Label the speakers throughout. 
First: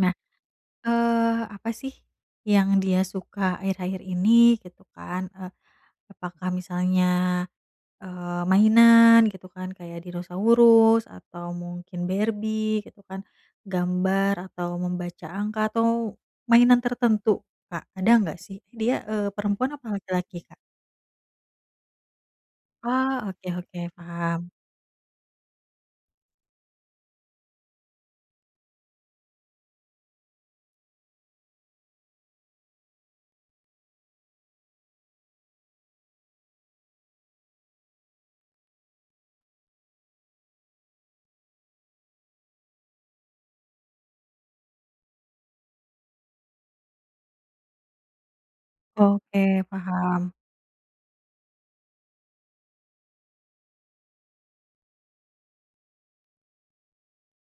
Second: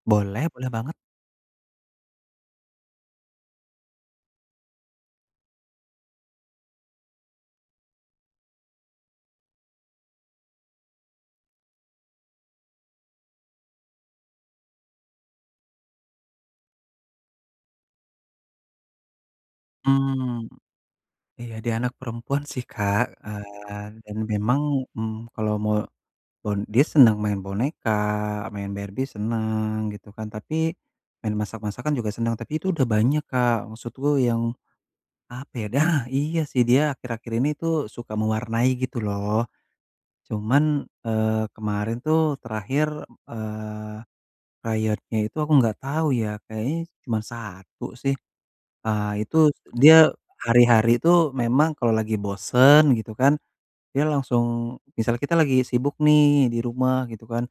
Speaker 1: Nah,
Speaker 2: Boleh, boleh banget.
Speaker 1: eee, apa sih yang dia suka akhir-akhir ini? Gitu kan, eee, apakah misalnya, eee, mainan gitu kan, kayak dinosaurus, atau mungkin Barbie, gitu kan gambar atau membaca angka atau mainan tertentu Kak, ada gak sih? Dia, eee, perempuan apa laki-laki
Speaker 2: Mmm,
Speaker 1: Kak?
Speaker 2: iya dia anak perempuan sih Kak
Speaker 1: Wah, oke oke
Speaker 2: kan, dan
Speaker 1: paham.
Speaker 2: memang, mmm, kalau me bon dia senang main boneka, main Barbie seneng gitu kan, tapi main masak-masakan juga senang tapi itu udah banyak Kak maksudku yang apa ya, nah! Iya sih dia akhir-akhir ini tuh suka mewarnai gitu loh. Cuman, eee, kemarin tuh terakhir, eee, krayonnya itu aku enggak tahu ya kayaknya cuman 1 sih, eee, itu
Speaker 1: Oke,
Speaker 2: dia
Speaker 1: paham.
Speaker 2: hari-hari tuh memang kalau lagi bosen gitu kan, dia langsung misal kita lagi sibuk nih di rumah gitu kan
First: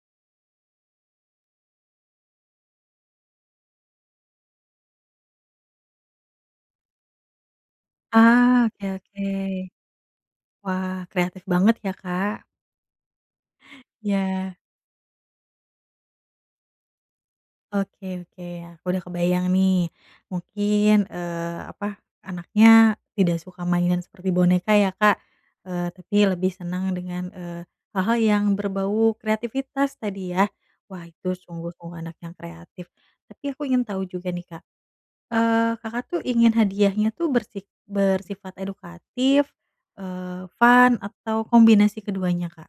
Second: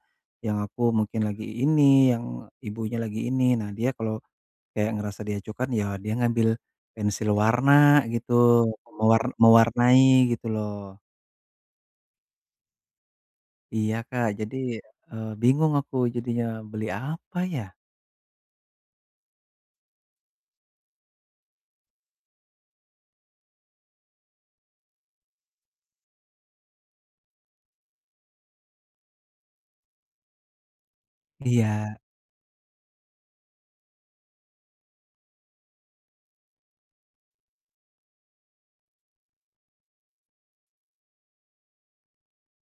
Speaker 2: yang aku mungkin lagi ini, yang ibunya lagi ini, nah dia kalau kayak ngerasa diacuhkan ya dia ngambil pensil warna gitu,
Speaker 1: Ah oke oke.
Speaker 2: mewar mewarnai gitu
Speaker 1: Wah,
Speaker 2: loh.
Speaker 1: kreatif banget ya Kak.
Speaker 2: Iya Kak
Speaker 1: Ya.
Speaker 2: jadi, eee, bingung aku jadinya beli apa ya?
Speaker 1: Oke oke, ya aku udah kebayang nih mungkin, eee, apa anaknya tidak suka mainan seperti boneka ya Kak, eee, tapi lebih seneng dengan, eee, hal-hal yang berbau kreatifitas tadi ya, wah itu sungguh-sungguh
Speaker 2: Iya.
Speaker 1: anak yang kreatif, tapi aku ingin tahu juga nih Kak, eee, Kakak tuh ingin hadiahnya tuh bersi bersifat edukatif, eee, fun atau kombinasi keduanya Kak?